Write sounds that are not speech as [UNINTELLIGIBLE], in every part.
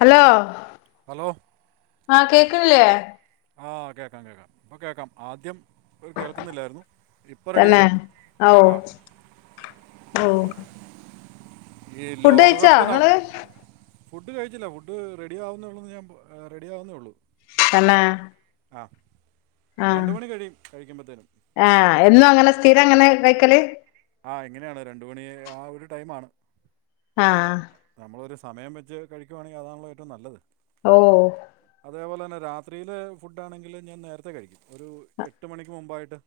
Hello hello ആ കേക്കണില്ലേ ആ കേൾക്കാം കേൾക്കാം അപ്പോൾ കേൾക്കാം ആദ്യം കേൾക്കുന്നില്ലായിരുന്നു ഇപ്പൊ തന്നെ റെഡിയാണ് ഓ ആ ഓ ഈ ഫുഡ് കയിച്ചാ ലോകകപ്പ് ന നിങ്ങള് ഫുഡ് കഴിച്ചില്ല ഫുഡ് റെഡിയ ആാവുന്നേള്ളന്ന് ഞാൻ റെഡിയ ആാവുന്നേ ഉള്ളൂ എന്ന ആ രണ്ടു മണി കഴിയും കഴിക്കുമ്പത്തേനും ആഹ് എന്നും അങ്ങനെ സ്ഥിരം അങ്ങനെ വയ്ക്കല് ആ എങ്ങനെയാണ് രണ്ട മണി ആ ഒരു ടൈ ആണ് ആ നമ്മളൊരു സമം വെച്ച് കഴിക്കുവാണെങ്കിൽതാണല്ല ഏറ്റവും നല്ലത് ഓ അതേപോലെ തന്നെ രാത്രിയിലെ ഫുഡ് ആണെങ്കിൽ ഞാൻ നേരത്തെ കഴിക്കും ഒരു എട്ട് മണിക്ക് മുമ്പായിട്ട്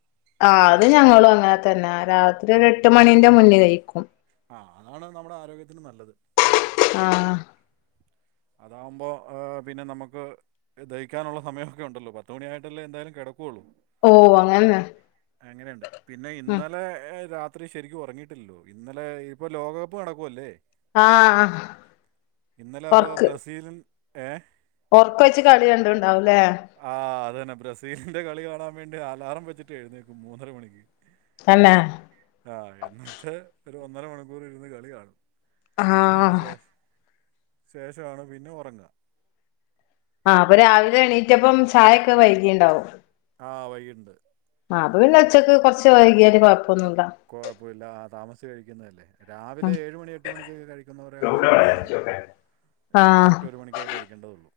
ആ അത് കഴിക്കും ഞങ്ങളും അങ്ങനെ തന്നെ രാത്രി ആ ഒരു എട്ട് മണിന്റെ മുന്നിൽ കഴും ക്ക [INAUDIBLE] ആ അതാണ് നമ്മുടെ ആരോഗ്യത്തിനന് നല്ലത് അല്ലെ ആ അതാവുമ്പോ പിന്നെ നമുക്ക് ദഹിക്കാനുള്ള സമയൊക്കെ ഉണ്ടല്ലോ പത്തുമണിയായിട്ടല്ലേ എന്തായാലും കെടക്ക കൊള്ളൂ ഓ അങ്ങനെ അങ്ങനെയുണ്ട് പിന്നെ ഉം ഇന്നലെ രാത് അത്രയും ശരിക്കും ഒറങ്ങിയിട്ടില്ലല്ലോ ഇന്നലെ ഇപ്പൊ ലോകകപ്പ് നടക്കുവല്ലേ ആ ഇന്നലെ അപ്പോൾ വർക്ക് [UNINTELLIGIBLE] ഏ? ഒറക്കൊഴിച്ച് കളി കണ്ടിണ്ടാവും. ആ അതന്നെ ബ്രസീലിന്റെ കളി കാണാൻ വേണ്ടി അലാറം വെച്ചിട്ട് എഴുന്നേക്കും മൂന്നര മണിക്ക്. തന്നെ ആ എന്നിട്ട് ഒരു ഒന്നര മണിക്കൂറിരുന്ന് കളി കാണും ആ അതിന് ശേഷം ശേഷമാണ് പിന്നെ ഒറങ്ങാ ആ അപ്പൊ രാവിലെ എണീറ്റപ്പം ചായൊക്കെ വൈകീണ്ടാവും ആഹ് വൈകീണ്ട് ആ അത് പിന്നെ ഉച്ചയ്ക്ക് കൊറച്ച് വൈകിയാലും കൊഴ കൊഴപ്പൊല്ല ആ താമസിച്ച് കഴി ഇന്നലെ രാവിലെ ഉം ഏഴ് മണി എട്ട് മണിക്കൊക്കെ കഴിക്കുന്നവരെ ഗ്രൂപ്പിലൂടെ ആണെങ്കിലേ ഉള്ളൂ അയച്ചോക്കെ ആഹ് കറക്റ്റ് ഒരു മണിക്കൊക്കെ കഴിക്കേണ്ടതുള്ളൂ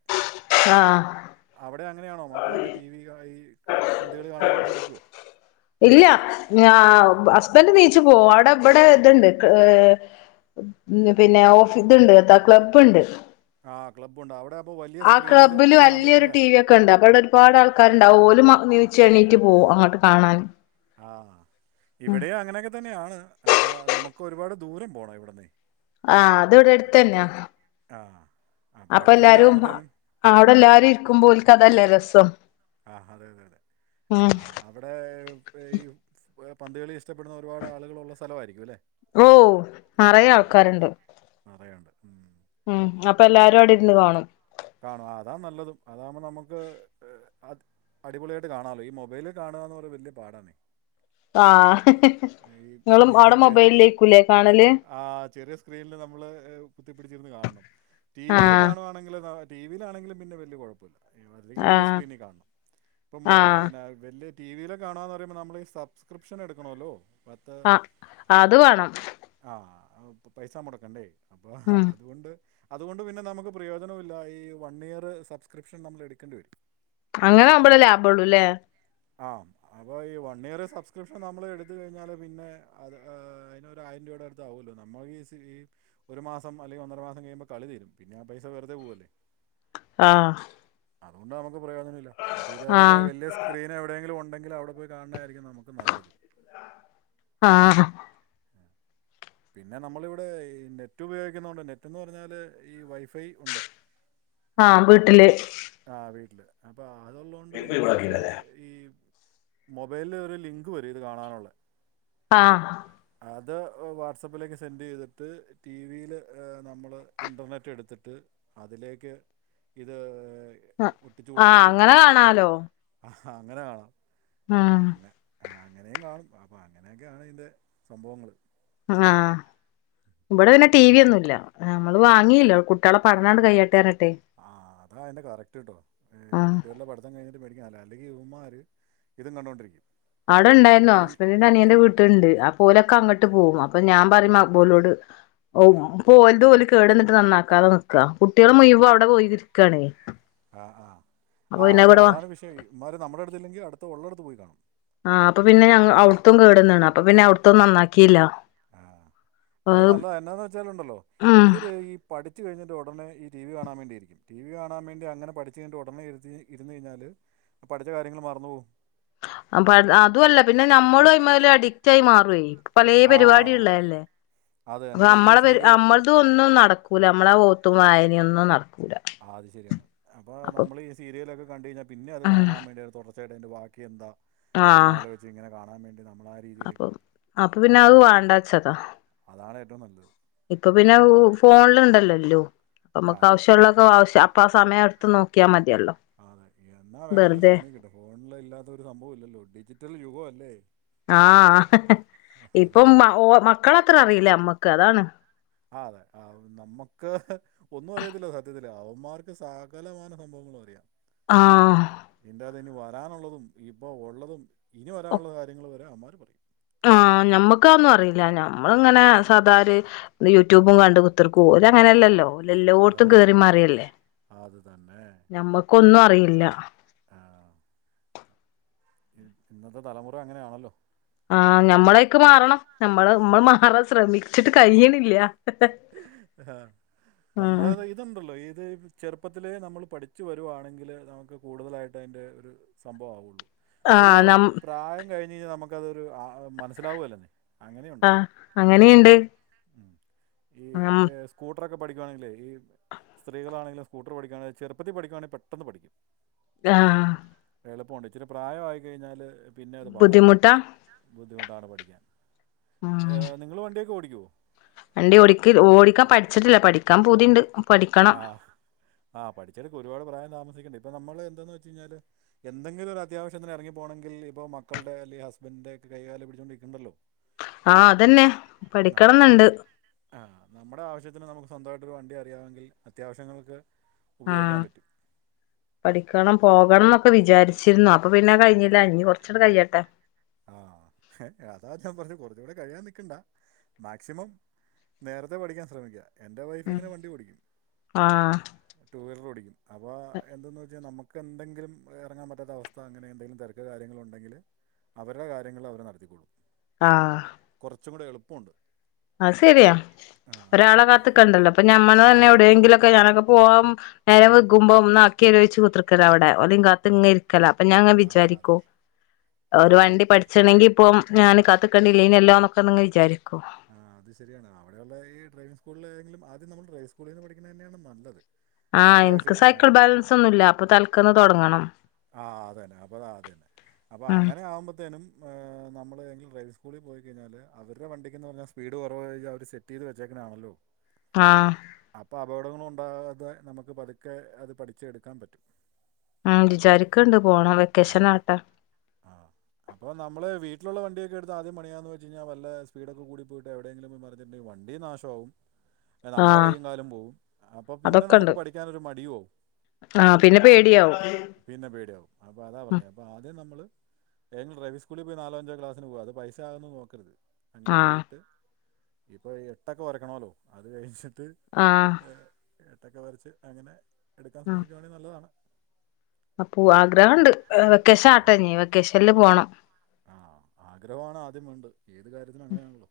ആഹ് അവിടെ അങ്ങനെയാണോ മക്കളൊക്കെ ടി വി ആ ഈ പന്തുകളി കാണാനായിട്ട് ഇരിക്കോ ഇല്ല ഞാ ബ് ഹസ്ബൻഡറ് നീച്ചു പോവാൻ ട അബടെ ഇത്ണ്ട് ക്ക് എ പിന്നെ ഓഫീത്ണ്ട് ത ക്ലബ് ഇണ്ട് ആ ക്ലബുണ്ട് അവിടെ അപ്പോൾ വലിയ ആ സ്ക്രീനിൽ ക്ലബ്ബില് കാണാൻ പറ്റും വലിയൊരു അല്ലേ ടി വി ഒക്കെ ഒണ്ട് അപ്പ അവിടെ ഒരുപാട് ആൾക്കാരുണ്ടാവു ഓലുമാ നീച്ച് എണീറ്റ് പോകും അങ്ങോട്ട് കാണാൻ ആ ഉം ഇവിടെ അങ്ങനേക്കെ തന്നെയാണ് അപ്പൊ നമ്മു ക്ക് ഒരുപാട് ദൂരം പോണം ഇവിടുന്നേ ആ അത് ഇവിടത്തന്നാ ആ അപ്പോൾ അപ്പൊ അടുത്ത് തന്നെ എല്ലാരും അ ആകുമ്പോഴത്തേനും അവിടെ എല്ലാരും ഇരിക്കുമ്പോ ഓല്ക്ക് അതല്ലെ രസം ഒ ആ അതെ അതെ ആ അവിടെ ഇത്രയും ഏ പന്തുകളി ഇഷ്ടപ്പെടുന്ന ഒരുപാട് ആളുകളുള്ള സ്ഥലവായിരിക്കു അല്ലേ ഓ നറയെ ആ ആ ആൾക്കാരിണ്ട് ആ നിറയുണ്ട് ഉം ഉം അപ്പ എല്ലാരും അവിടെ ഇരുന്ന് കാണും കാണും ആ അതാ നല്ലതും അതാവുമ്പോ നമുക്ക് എ അത് അടിപൊളിയായിട്ട് കാണാല്ലോ ഈ മൊബൈല് കാണാന്നു പറയുന്ന വലിയ പാടാന്നേ. ആഹ് ഈ നിങ്ങളും ഇഹ് അവിടെ ചെ മൊബൈലിലേക്കൂലേ കാണല് ആ ചെറിയ സ്ക്രീനില് നമ്മള് എ് കുത്തിപ്പിടിച്ചിരുന്ന് കാണണം ടിവിയിൽ ആഹ് കാണുവാണെങ്കിൽ ന ടി വിയിലാണെങ്കിലും പിന്നെ വല്യ കൊഴപ്പുല്ല. ഈ വ അല്ലെങ്കി വല്യ ആഹ് സ്ക്രീനി കാണണം ഇപ്പൊ മോ ആഹ് പിന്ന വല്യ ടി വിലെ കാണാന്ന് പറയുമ്പ നമ്മള് സബ്സ്ക്രിപ്ഷൻ എടുക്കണോല്ലോ. ആ അത് വേണം. ആ പ പൈസ മൊടക്കണ്ടേ? ആഹാ ഉം അതുകൊണ്ട് അതുകൊണ്ട് പിന്ന നമുക്ക് പ്രയോജനോം ഇല്ല ഈ ഈ വൺ ഇയറ് സബ്സ്ക്രിപ്ഷൻ നമ്മൾ എടുക്കണ്ടി വരും. അങ്ങനെ ആവുമ്പഴേ ലാഭൊള്ളുല്ലേ? ആ അപ്പൊ ഈ വൺ ഇയറ് സബ്സ്ക്രിപ്ഷൻ നമ്മൾ എടുത്ത് കഴിഞ്ഞാല് പിന്നെ അത് ആ അതിനൊരു ആയിരം രൂപയുടെ അടുത്ത് ആവൂല്ലോ നമ്മള് ഈ സി ഈ ഒരു മാസം അല്ലെങ്കിൽ ഒന്നര മാസം കഴിയുമ്പോ കളി തീരും പിന്നെ ആ പൈസ വെറുതെ പൂവല്ലേ. ആ അതുകൊണ്ടാണ് ഇപ്പോപ്രയോജനുല്ല അപ്പഴ് ഇതേപോലെ ആഹ് വല്യ സ്ക്രീന് എവിടെയെങ്കിലു ഒണ്ടെ ങ്കിൽ അവിടെ പോയി കാണണായിരിക്കും ന ആഹ് പിന്നെ നമ്മളിവിടെ ഈ നെറ്റ് ഉപയോഗിക്കുന്നോണ്ടല്ലേ നെറ്റ്ന്ന് പറഞ്ഞാല് ഈ വൈഫൈ ഒണ്ട്. ആ വീട്ടില് ആ വീട്ടില് അപ്പ അതൊള്ളോണ്ട് പിന്ന നമക്ക് ഈ മൊബൈലില് ഒരു ലിങ്ക് വരും ഇത് കാണാനുള്ള ആഹ് അത് വാട്സാപ്പ്ലേക്ക് സെൻഡ് ചെയ്തിട്ട് ടി വിയില് നമ്മള് ഇൻറർനെറ്റ് എടുത്തിട്ട് അതിലേക്ക് ഇത് ആ ഒട്ടിച്ചു ആ അങ്ങനെ കാണാലോ ആ അങ്ങനെ കാണാം ആഹ് അങ്ങനെ ആ, അങ്ങനെയും കാണും അപ്പൊ അങ്ങനെയൊക്കെയാണ് ഇത് സംഭവങ്ങള് ആ വടെ പിന്നെ ടി വി ഒന്നുല്ല നമ്മള് വാങ്ങിയില്ല കുട്ട്യേളെ പഠനാണ്ട് കയ്യട്ടെ ർഞ് ആ അതാ അതിന്റെ കറക്റ്റ് ട്ടോ ആഹ് കുട്ടികളടെ പഠത്തം കഴിഞ്ഞിട്ട് മേടിക ല്ലെങ്കി ഇവൻമാര്ഇതും കണ്ടൊണ്ടിരിക്കും. അടെ ണ്ടായ്ര്ന്നോ ഹസ്ബൻഡിന്റെ അനിയന്റെ വീട്ട്ണ്ട് അപ്പൊ ഓലക്ക അങ്ങട്ട് പോവും അപ്പൊ ഞാൻ ആ പറിം മക്ബോലോട് ഓ ഏ, പോൽതോല് കേടന്നിട്ട് നന്നാക്കാതെ നിക്ക കുട്ട്യേള് ആ മുഴുവം അവിടെ പോയിതിരിക്കയാണേ. ആ ആ ആ അതെ അതാണ് വിഷയം ഇവൻമാര് നമ്മടെ അട്ത്തില്ലെങ്കി അട്ത്ത് ഉള്ളട്ത്ത് പോയി കാണും. ആ അപ്പൊ പിന്നെ ഞങ്‌ അവിട്ത്തും കേടന്ന്ണ് അപ്പൊ പിന്നെ അവ്ട്ത്തൊ നന്നാകീല്ല ആഹ് അത് നല്ലത് എന്നാന്ന് വെച്ചാലുണ്ടല്ലോ ഇവര് ഈ പഠിച്ചു കഴിഞ്ഞിട്ട് ഉ ഉടനെ ഈ ടി വി കാണാൻ വേണ്ടിയിരിക്കും, ടി വി കാണാൻ വേണ്ടി അങ്ങനെ പഠിച്ച് കഴിഞ്ഞിട്ട് ഉടനെ ഇരുത്തി ഇരുന്നു കഴിഞ്ഞാല് പഠിച്ച കാര്യങ്ങള് മറന്ന്പോകും. അപ്പ അത് അതുഅല്ല പിന്നെ നമ്മളുഅയിമേലടി റ്റായി മാറുവേ. പള്ളി ആ പരിപാടിയുള്ളല്ലേ? അത് അപ്പൊ തന്നെ ഈ നമ്മളെ പരു സീരിയൽ നമ്മളത് ഒന്നും നടക്കൂല. നമ്മളെ ഓത്തും വായന ഒന്നും നട ആ അത് ശരിയാണ് അപ്പൊ നമ്മളി ഈ സീരിലൊക്കെ കണ്ട് കഴിഞ്ഞ പിന്നെ അത് കാണാൻ വേണ്ടിയ തുട ചേട്ട ഇന്റെബാക്കി എന്താ? ആ എന്ന ആലോച്ചിങ്ങനെ കാണാൻ വേണ്ടി ന അപ്പൊ അപ്പൊ പിന്നെ അഅ് വേണ്ടച്ചതാ അതാണ് ഏറ്റവും നല്ലത് ഇപ്പൊ പിന്നെ ഫോണില്ണ്ടല്ലോ എല്ലോം ആ അമ്മക്ക് അതെ ഈ ആവശ്യള്ളതൊ ആവശ്യ അപ്പ ആഹ് സമയ ത് നോക്കിയാ മതി ആഹ് അതെ എന്നാ വേണെങ്കിലും ഫോണി കിട്ടും ഫോണില് ഇല്ലാത്ത ഒരു സംഭവ ഇല്ലല്ലോ ഡിജിറ്റൽ യുഗ അ ല്ലേ ആഹ് അതെ ഇപ്പംഓ മക്കള് അത്ര അറിയില്ല ന്നമ്മക്ക് അതാണ് ആ അതെ ആ നമുക്ക് ഒന്നും അറിയത്തില്ല സത്യത്തിൽ അവന്മാർക്ക് സകലമാന സംഭവങ്ങളും അറിയാം ആഹ് ഇന്തതന്നെ വാ- താനുള്ളതും ഇപ്പോ ഒള്ളതും ഇനി വരാനുള്ള കാര്യങ്ങൾ വരെ അവമ്മാ ആഹ് ഞമ്മുക്കഒന്നും അറീല്ല ആ ഞമ്മള്ങ്ങനെ സാദാര് ണ്ട് യൂട്യൂബും കണ്ട് കുത്തർക്കും. ആ ഓലെങ്ങനല്ലല്ലോ ഓലെല്ലോടത്തും അതെ കേറി മറിയല്ലേ. അത് തന്നെ ഞമ്മക്കൊന്നും അറിയില്ല ആ ഇന്നത്തെ തലമുറ അങ്ങനെയാണല്ലോ. ആഹ് ഞമ്മള അയ്ക്ക് മാറണം നമ്മള് നമ്മൾ മാറാൻ ശ്രമിച്ചിട്ട് കഴിയ്ണില്ല ആഹ് ഉം നമ്മള ഇത്ണ്ടല്ലോ ഇത് ചെറുപ്പ് പ്പത്തിലേ നമ്മൾ പഠിച്ച് വരുവാണെങ്കില് നമക്ക് കൂടുതലായിട്ട് അയ്ൻ്റെ ഒരു സംഭവാവൊള്ളൂ ഒരു ആഹ് നം പ്രായം കഴിഞ് കഴിഞ്ഞാൽ നമുക്കതൊരു മനസ്സിലാവുകേല്ലന്നേ. ആഹ് അങ്ങനീണ്ട്. ആ മ് ട്ടൊക്കെ പഠിക്കുയാണെങ്കിൽ ഈ സ്ത്രകളാണെങ്കില സ്കൂർ പിക്കുയാണെങ്ക ചെറുപ്പ പിക്കുണെങ്കി പെട്ടന്ന് പഠിക്കും ആ എളുപ്പമുണ്ട് ഇച്ചിരി പ്രായം ആയി കഴിഞ്ഞാല്...... പിന്നെ അത് പാടാ ബുദ്ധിമുട്ടാ ബുദ്ധിമുട്ട് ന്താണ് പഠിക്കാൻ... ഉം നിങ്ങളവണ്ടിയൊക്ക് ഓടിക്ക..... യോ [INAUDIBLE] വണ്ടി ഓടി ക്ക ഓടിക്കാൻ പഠിച്ചിട്ടില്ല പഠിക്കാൻ പൂതിണ്ട് പഠിക്കണം ആഹ് ആഹ പഠിച്ചെടുക്ക് ഒരുപാട് പ്രായം താമസിക്കണ്ടണ്ട് ഇപ്പൊ നമ്മള്... എന്താന്ന് വെച്ച് കിഞ്ഞാല് എന്തെങ്കിലും ഒരു അത്യാവശംങ്ങെ ഇറങ്ങി പോണമെങ്ക ഇപ്പോ മക്കളുടെ അല്ലെങ്ക ഹസ്ബൻഡന്റെ ഒ കൈകാലം പിടിച്ചൊണ്ടിരിക്കുന്നുണ്ടല്ലോ ആഹ് അതന്നെ നമ്മുടെ പഠിക്കണംന്നുണ്ട് ആവശ്യ ആ നമ്മുടെ ആവശ്യത്തിന് നമുക്ക് സ്വന്ത..... വണ്ടി അറിയാവമങ്കിൽ അത്യാവശ്യങ്ങൾക്ക് ഉപയോഗിക്കാൻ പറ്റും ക്കണം പോകണം എന്നൊക്കെ വിചാരിച്ചിരുന്നു അപ്പൊ പിന്നെ കഴിഞ്ഞില്ലഞ്ഞു കുറച്ചൂ കഴിയട്ടെ ആഹ അതാ ഞാൻ പറഞ്ഞു കുറച്ചുകൂടെ കഴിയാൻ നിിക്കണ്ടാ മാക്സിമം നേരത്തെ പഠിക്കാൻ ശ്രമിക്ക... എൻ്റെ വൈഫ ഉം ഇങ്ങനെ വണ്ടി ഓടിക്കും ആഹ് ടടു വീലർ ഓടിക്കും അപ്പൾ എന്തെന്ന് വെച്ചാൽ നമുക്ക് എന്തെങ്കിലും ഇറങ്ങാൻ പറ്റാത്ത അവസ്ഥ അങ്ങനെ എന്തെങ്കിലും തിരക്ക് കാര്യങ്ങളുണ്ടെങ്കില് അവരുടെ കാര്യങ്ങൾ അവർ നടത്തിക്കോളും ആ ച്ചും കൂടെ എളുപ്പമുണ്ട് അത് ശരിയാ ആ ഒരാളെ കാത്തിക്കണ്ടല്ലോ അപ്പൊ ഞമ്മള് ആ തന്നെ എവിടെങ്കിലൊക്കെ ഞാനൊക്കെ പോവാൻ നേരം നിക്കുമ്പം നാക്കലൊരു [UNINTELLIGIBLE] അവിടെ [UNINTELLIGIBLE] കാത്ത് ആ ഇങ്ങ് ഇരിക്കല അപ്പൊ ഞാനങ് ആ വിചാരിക്കോ ആ, ഒരു അതാണ് വണ്ടി പഠിച്ചാണെങ്കി ഇപ്പം ഞാന് കത്തിക്കണ്ടില്ല ഇതിനെല്ലാന്നൊക്കെ നിന്ന് വിചാരിക്കും ആ അത് ശരിയാണ് അവിടെയുള്ള ഈ ഡ്രൈവിംഗ് സ്കൂളിൽ ഏതെങ്കിലും ആദ്യം നമ്മൾ ഡ്രൈവിങ് സ്കൂളിൽ നിന്ന് പഠിക്കുന്നത് തന്നെയാണ് നല്ലത്. ആ എനിക്ക് അത്യാവശ്യമേ ആ സൈക്കിൾ ബാലൻസ് ഒന്നൂല്ല അപ്പൊ തൽക്കലം തുടങ്ങണം ആ അതന്നെ അപ്പൊത അതന്നെ അപ്പൊ ഉം അങ്ങനെയാകുമ്പത്തേനും ആവുമ്പോത്തേനും നമ്മൾ എങ്കിലും ഡ്രൈവിംഗ് സ്കൂളിൽ പോയികഴിഞ്ഞാല് അവരുടെ വണ്ടിക്കെന്ന് പറഞ്ഞാൽ സ്പീഡ് കുറവ് കഴിഞ്ഞാൽ അവർ സെറ്റ് ചെയ്ത് വെച്ചേക്കണയാണല്ലോ ആ അപ്പോൾ അപകടമൊന്നും ഉണ്ടാകാതെ നമുക്ക് പതുക്കെ അത് പഠിച്ചെടുക്കാൻ പറ്റും ആ വിചാരിക്കണ്ട് പോണം ആ വെക്കേഷൻ ആകട്ടെ ആഹ് ഇത് ആദ്യ പണിയാമെന്ന് വെച്ച് കഴിഞ്ഞൽ വല്ല സ്പീഡൊക്കെ കൂടി പോയിട്ട് എവിയെങ്കിലും മറിഞ്ഞിട്ടുണ്ടെങ്കിൽ വണ്ടിയും നാശമാവും നമ്മുടെ ആഹ് കൈയ്യും കാലും പോവും അപ്പൊ പിന്നെ നമുക്ക് അതൊക്കെണ്ട് പഠിക്കാനൊരു മടിയും ആവും ആഹ് പിന്നെ പേടിയാവും പിന്നെ പേടിയാവും അപ്പൊ അതാ ഉം പറഞ്ഞത് അപ്പ ആദ്യം നമ്മള് ഏതെങ്കിലും ഡ്രൈവിംഗ് സ്കൂളിൽ പോയി നാലോ അഞ്ചോ ക്ലാസിന് പോവാ. അത് പൈസ ആകുന്നത് നോക്കരുത്. അങ്ങനെ ആഹ് പോയിട്ട് ഇപ്പൊ എട്ടൊക്കെ വരയ്ക്കണോല്ലോ അത് കഴിഞ്ഞ് ആഹ് ഏട്ടൊക്കെ വരച്ച് അങ്ങനെ എടുക്കാൻ ശ്രമിക്കുവാണെങ്കി നല്ലതാണ്. അപൂ ആഗ്രഹണ്ട് വെക്കേഷൻ ആട്ടെ ആഹ് ഞ് വെക്കേഷൻല് പോണം. ആഹ് ആഗ്രഹമാണ് ആദ്യം വേണ്ടത് ഏത് കാര്യത്തിനും അങ്ങനെയാണല്ലോ.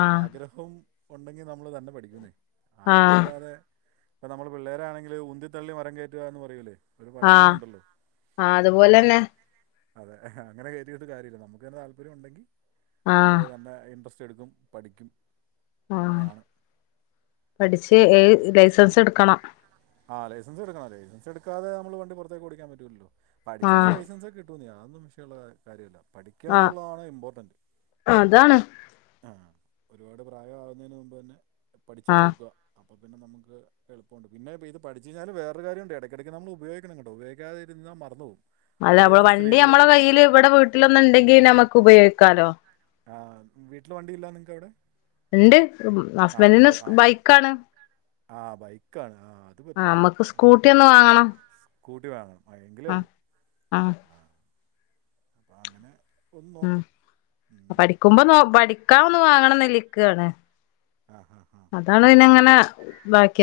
ആഹ് ആഗ്രഹം ഉണ്ടെങ്കിൽ നമ്മൾ തന്നെ പഠിക്കൂന്നേ ആഗ്രഹം ആഹ് ഇല്ലാതെ അപ്പം നമ്മള് പിള്ളേരാണെങ്കില് ഉന്തിത്തള്ളി മരം കയറ്റുക എന്ന് പറയൂലേ ഒരു ആ പഴമൊഴി ഉണ്ടല്ലോ ആ അതുപോലെ ത- തന്നെ അതെ അങ്ങനെ ട്ട് കാര്യമില്ല നമുക്ക് അത് താൽപര്യം ഉണ്ടങ്കിൽ ആഹ് നമ്മള് തന്നെ ഇന്ട്രെസ്റ്റ് പഠിച്ചെടുക്കും പഠിക്കും അങ്ങനെയാണ് ഏ ഏ ലൈസൻസ് എടുക്കണം ആ ലൈസൻസ് എടുക്കണം ലൈസൻസ് എടുക്കാത നമ്മള് വണ്ടി പുറത്തേക്ക് ഓടിക്കാൻ പറ്റൂല്ലാല്ലോ പഠിച്ചക്കഴിഞ്ഞാ ആഹ് ലൈസെൻസ്ഒക്കെ കിട്ടു [UNINTELLIGIBLE] ഒന്നും വിഷയമുള്ള കാര്യമല്ല പഠിക്കുക ആഹ് എന്നുള്ളതാണ് ഇമ്പോർട്ടന്റ് അതാണ് ആ- ഒരുപാട് പ്രായമാവുന്നതിന് മുമ്പ് തന്നെ- പഠിച്ച് അങ്ങ് ആഹ് വെക്കുവാ ഇപ്പ പിന്നെ നമുക്ക് എളുപ്പണ്ട് പിന്നെ ഇപ്പോ ഇത് പഠിച്ചുക്കഴിഞ്ഞാ വേറെരു കാര്യണ്ട് ഇടക്കിടക്ക് നമ്മള് ഉപയോഗിക്കണം കേട്ടോ ഉപയോഗാതിരിന്നാ മറന്നുപോവും അല്ല വണ്ടി നമ്മുടെ കയ്യില് ഇവിടെ വീട്ടില്ലോന്നുണ്ടെങ്കിൽ നമുക്ക് ഉപയോഗിക്ക- ക്കാലോ ആഹ് വീട്ടില് വണ്ടി ഇല്ലാ നിങ്ങക്കവിടെ ഇണ്ട് ആഹ് ഹസ്ബൻഡിന് ഉണ്ട് ആഹ് ബൈക്കാണ് ആ ബൈക്കാണ് ആഹ് അത് ആ പറ്റില്ല നമ്മക്ക് സ്കൂട്ടി നമുക്ക് ഒന്ന് വാങ്ങണം സ്കൂട്ടി വേണം എങ്കിലേ ആ ഉള്ളു ആ ആഹ് എന്നാ അങ്ങനെ ഒന്ന് ഉം നോക്ക് ഉം പഠിക്കുമ്പോ നോക്ക് പടി ക്കാന്ന് വാങ്ങണന്നലിക്കാണ് ആഹ് ആഹ് ആഹ് അതാണ് പിന്നങ്ങനെ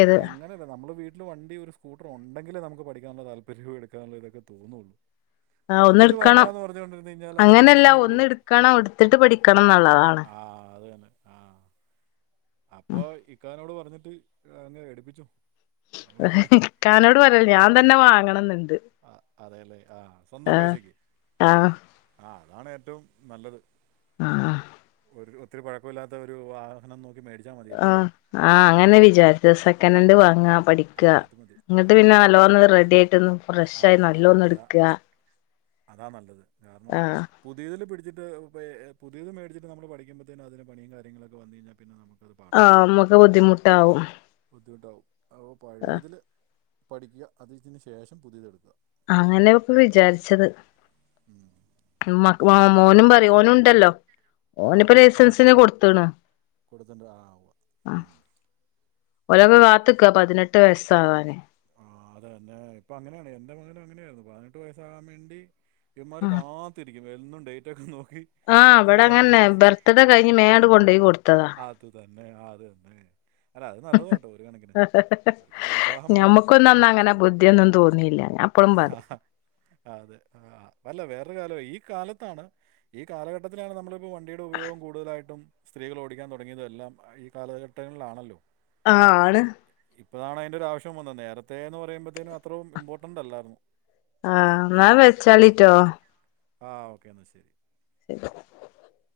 അല്ല അങ്ങനെയല്ല നമ്മളെ വീട് ട്ടിൽ വണ്ടി ഒരു സ്കൂട്ടർ ഒണ്ടെങ്കിലേ നമുക്ക് പഠിക്കാനുള്ള താല്പര്യവും എടുക്കാനുള്ള ഇതൊക്ക തോന്നൂ ആ ഒന്ന് ഇട്ക്കണം കഴിഞ്ഞാൽ അങ്ങനെല്ല അതങ്ങനെ ഒന്ന് പോവുള്ളൂ ഇട്ക്കണം ഇട്ത്തിട്ട് പഠിക്കണം ന്ന്ള്ളതാണ് ആ അത് തന്നെ ആ അപ്പൊ ഇക്കാനോട് പറഞ്ഞി ട്ട് [UNINTELLIGIBLE] എട്പ്പിച്ചോ ഇക്കാനോട് പറയല്ല ഞാൻ തന്നെ വാങ്ങണന്ന്ണ്ട് ആ അതെല്ലേ ആ സ്വന്തം പൈസക്ക് ആ ആ അതാണ് ഏറ്റവും നല്ലത് ആ ആ ഒത്തിരി പഴക്കല്ലാത്ത ഒരു വാഹനം നോക്കി മേടിച്ചാൽ ആ മതിയല്ലോ ആ അങ്ങനെ വിചാരിച്ച് സെക്കനന്റ് വാങ്ങാൻ ങ്ങാം ആ പഠിക്കാ അത് മതി ന്നിട്ട് അത് പിന്നെ മതി നല്ലോന്ന് റെഡി ആയിട്ടൊന്ന് ഫ്രഷ് ആ ആയി നല്ല ഒന്ന് അതാ ഇട്ക്കാ അതാ നല്ലത് കാരണം പുതിയതില് പിടിച്ചി ഇ പുതിയത് മേടിച്ചിട്ട് നമ്മള് പഠിക്കുമ്പത്തേന് അതിന് പണിയും കാര്യങ്ങളൊക്കെ വന്ന് കഴിഞ്ഞ പിന്നെ നമ ആ മ്മക്ക് ബുദ്ധിമുട്ടാവും ട്ടാവും അപ്പോ ആ പഴേതില് പഠിക്കുക അത് [UNINTELLIGIBLE] ശേഷം പുതിയതെടുക്ക അങ്ങനെയൊക്കെ വിചാരിച്ചത് മ മോനും പറയും ഓനുംണ്ടല്ലോ ആ ഓനിപ്പോ ഹാ ഹാ ലൈസൻസിന് കൊടുത്ത്ണ് കൊടുത്തിട്ട് ആ ഉവ്വ. ആ ഉം ഓരൊക്ക്കെ കാത്ത്ക്ക പതിനെട്ട് വയസ് [UNINTELLIGIBLE] ആ അതെന്നെ ഇപ്പൊ അങ്ങനെയാണ് എന്റെ മകനും അങ്ങനെയായിരുന്നു പതിനെട്ട് വയസ്സാകാൻ വേണ്ടി ഇവൻമാര് കാത്തിരിക്കും എന്നും ഡേറ്റൊക്കെ നോ ആഹ് ഇവിടെ അങ്ങന്നെ പതിനെട്ടവയസ്സ് ബർത്ത്ഡേ കഴിഞ്ഞ് മേങ്ങട് കൊണ്ടോയി കൊടുത്തതാ അത് തന്നെ അത് തന്നെ അല്ല അത് നല്ലത കേട്ടോ ഒരു കണക്കിന് അവർക്കൊരു ഉത്സാഹം വേണം പ്പൊന്നൊന്നും അങ്ങനെ ബുദ്ധിഒന്നും തോന്നില്ല അതെ ആ വല്ല വേറൊരു കാലം ഈ കാലത്താണ് ഈ കാലഘട്ടത്തിലാണ് നമ്മള് പ്പോ വണ്ടിയുടെ ഉപയോഗം കൂടുതലായിട്ടും സ്ത്രീകൾ ഓടിക്കാൻ തുടങ്ങിയതെല്ലാം ഈ കാലഘട്ടങ്ങളിലാണല്ലോ ആഹ ആണ് ഇപ്പതാണ്തിന്റെ ഒരു ആവശ്യം വന്ന നേരത്തേ എന്ന് പറയുമ്പോത്തേനും അത്ര ഇബോർ ട്ടണ്ടല്ലായിരുന്നു ആഹ് എന്നാ വെച്ചളിട്ടോ ആ ഓക്കേ എന്നാൽ ശരി ശരി [INAUDIBLE]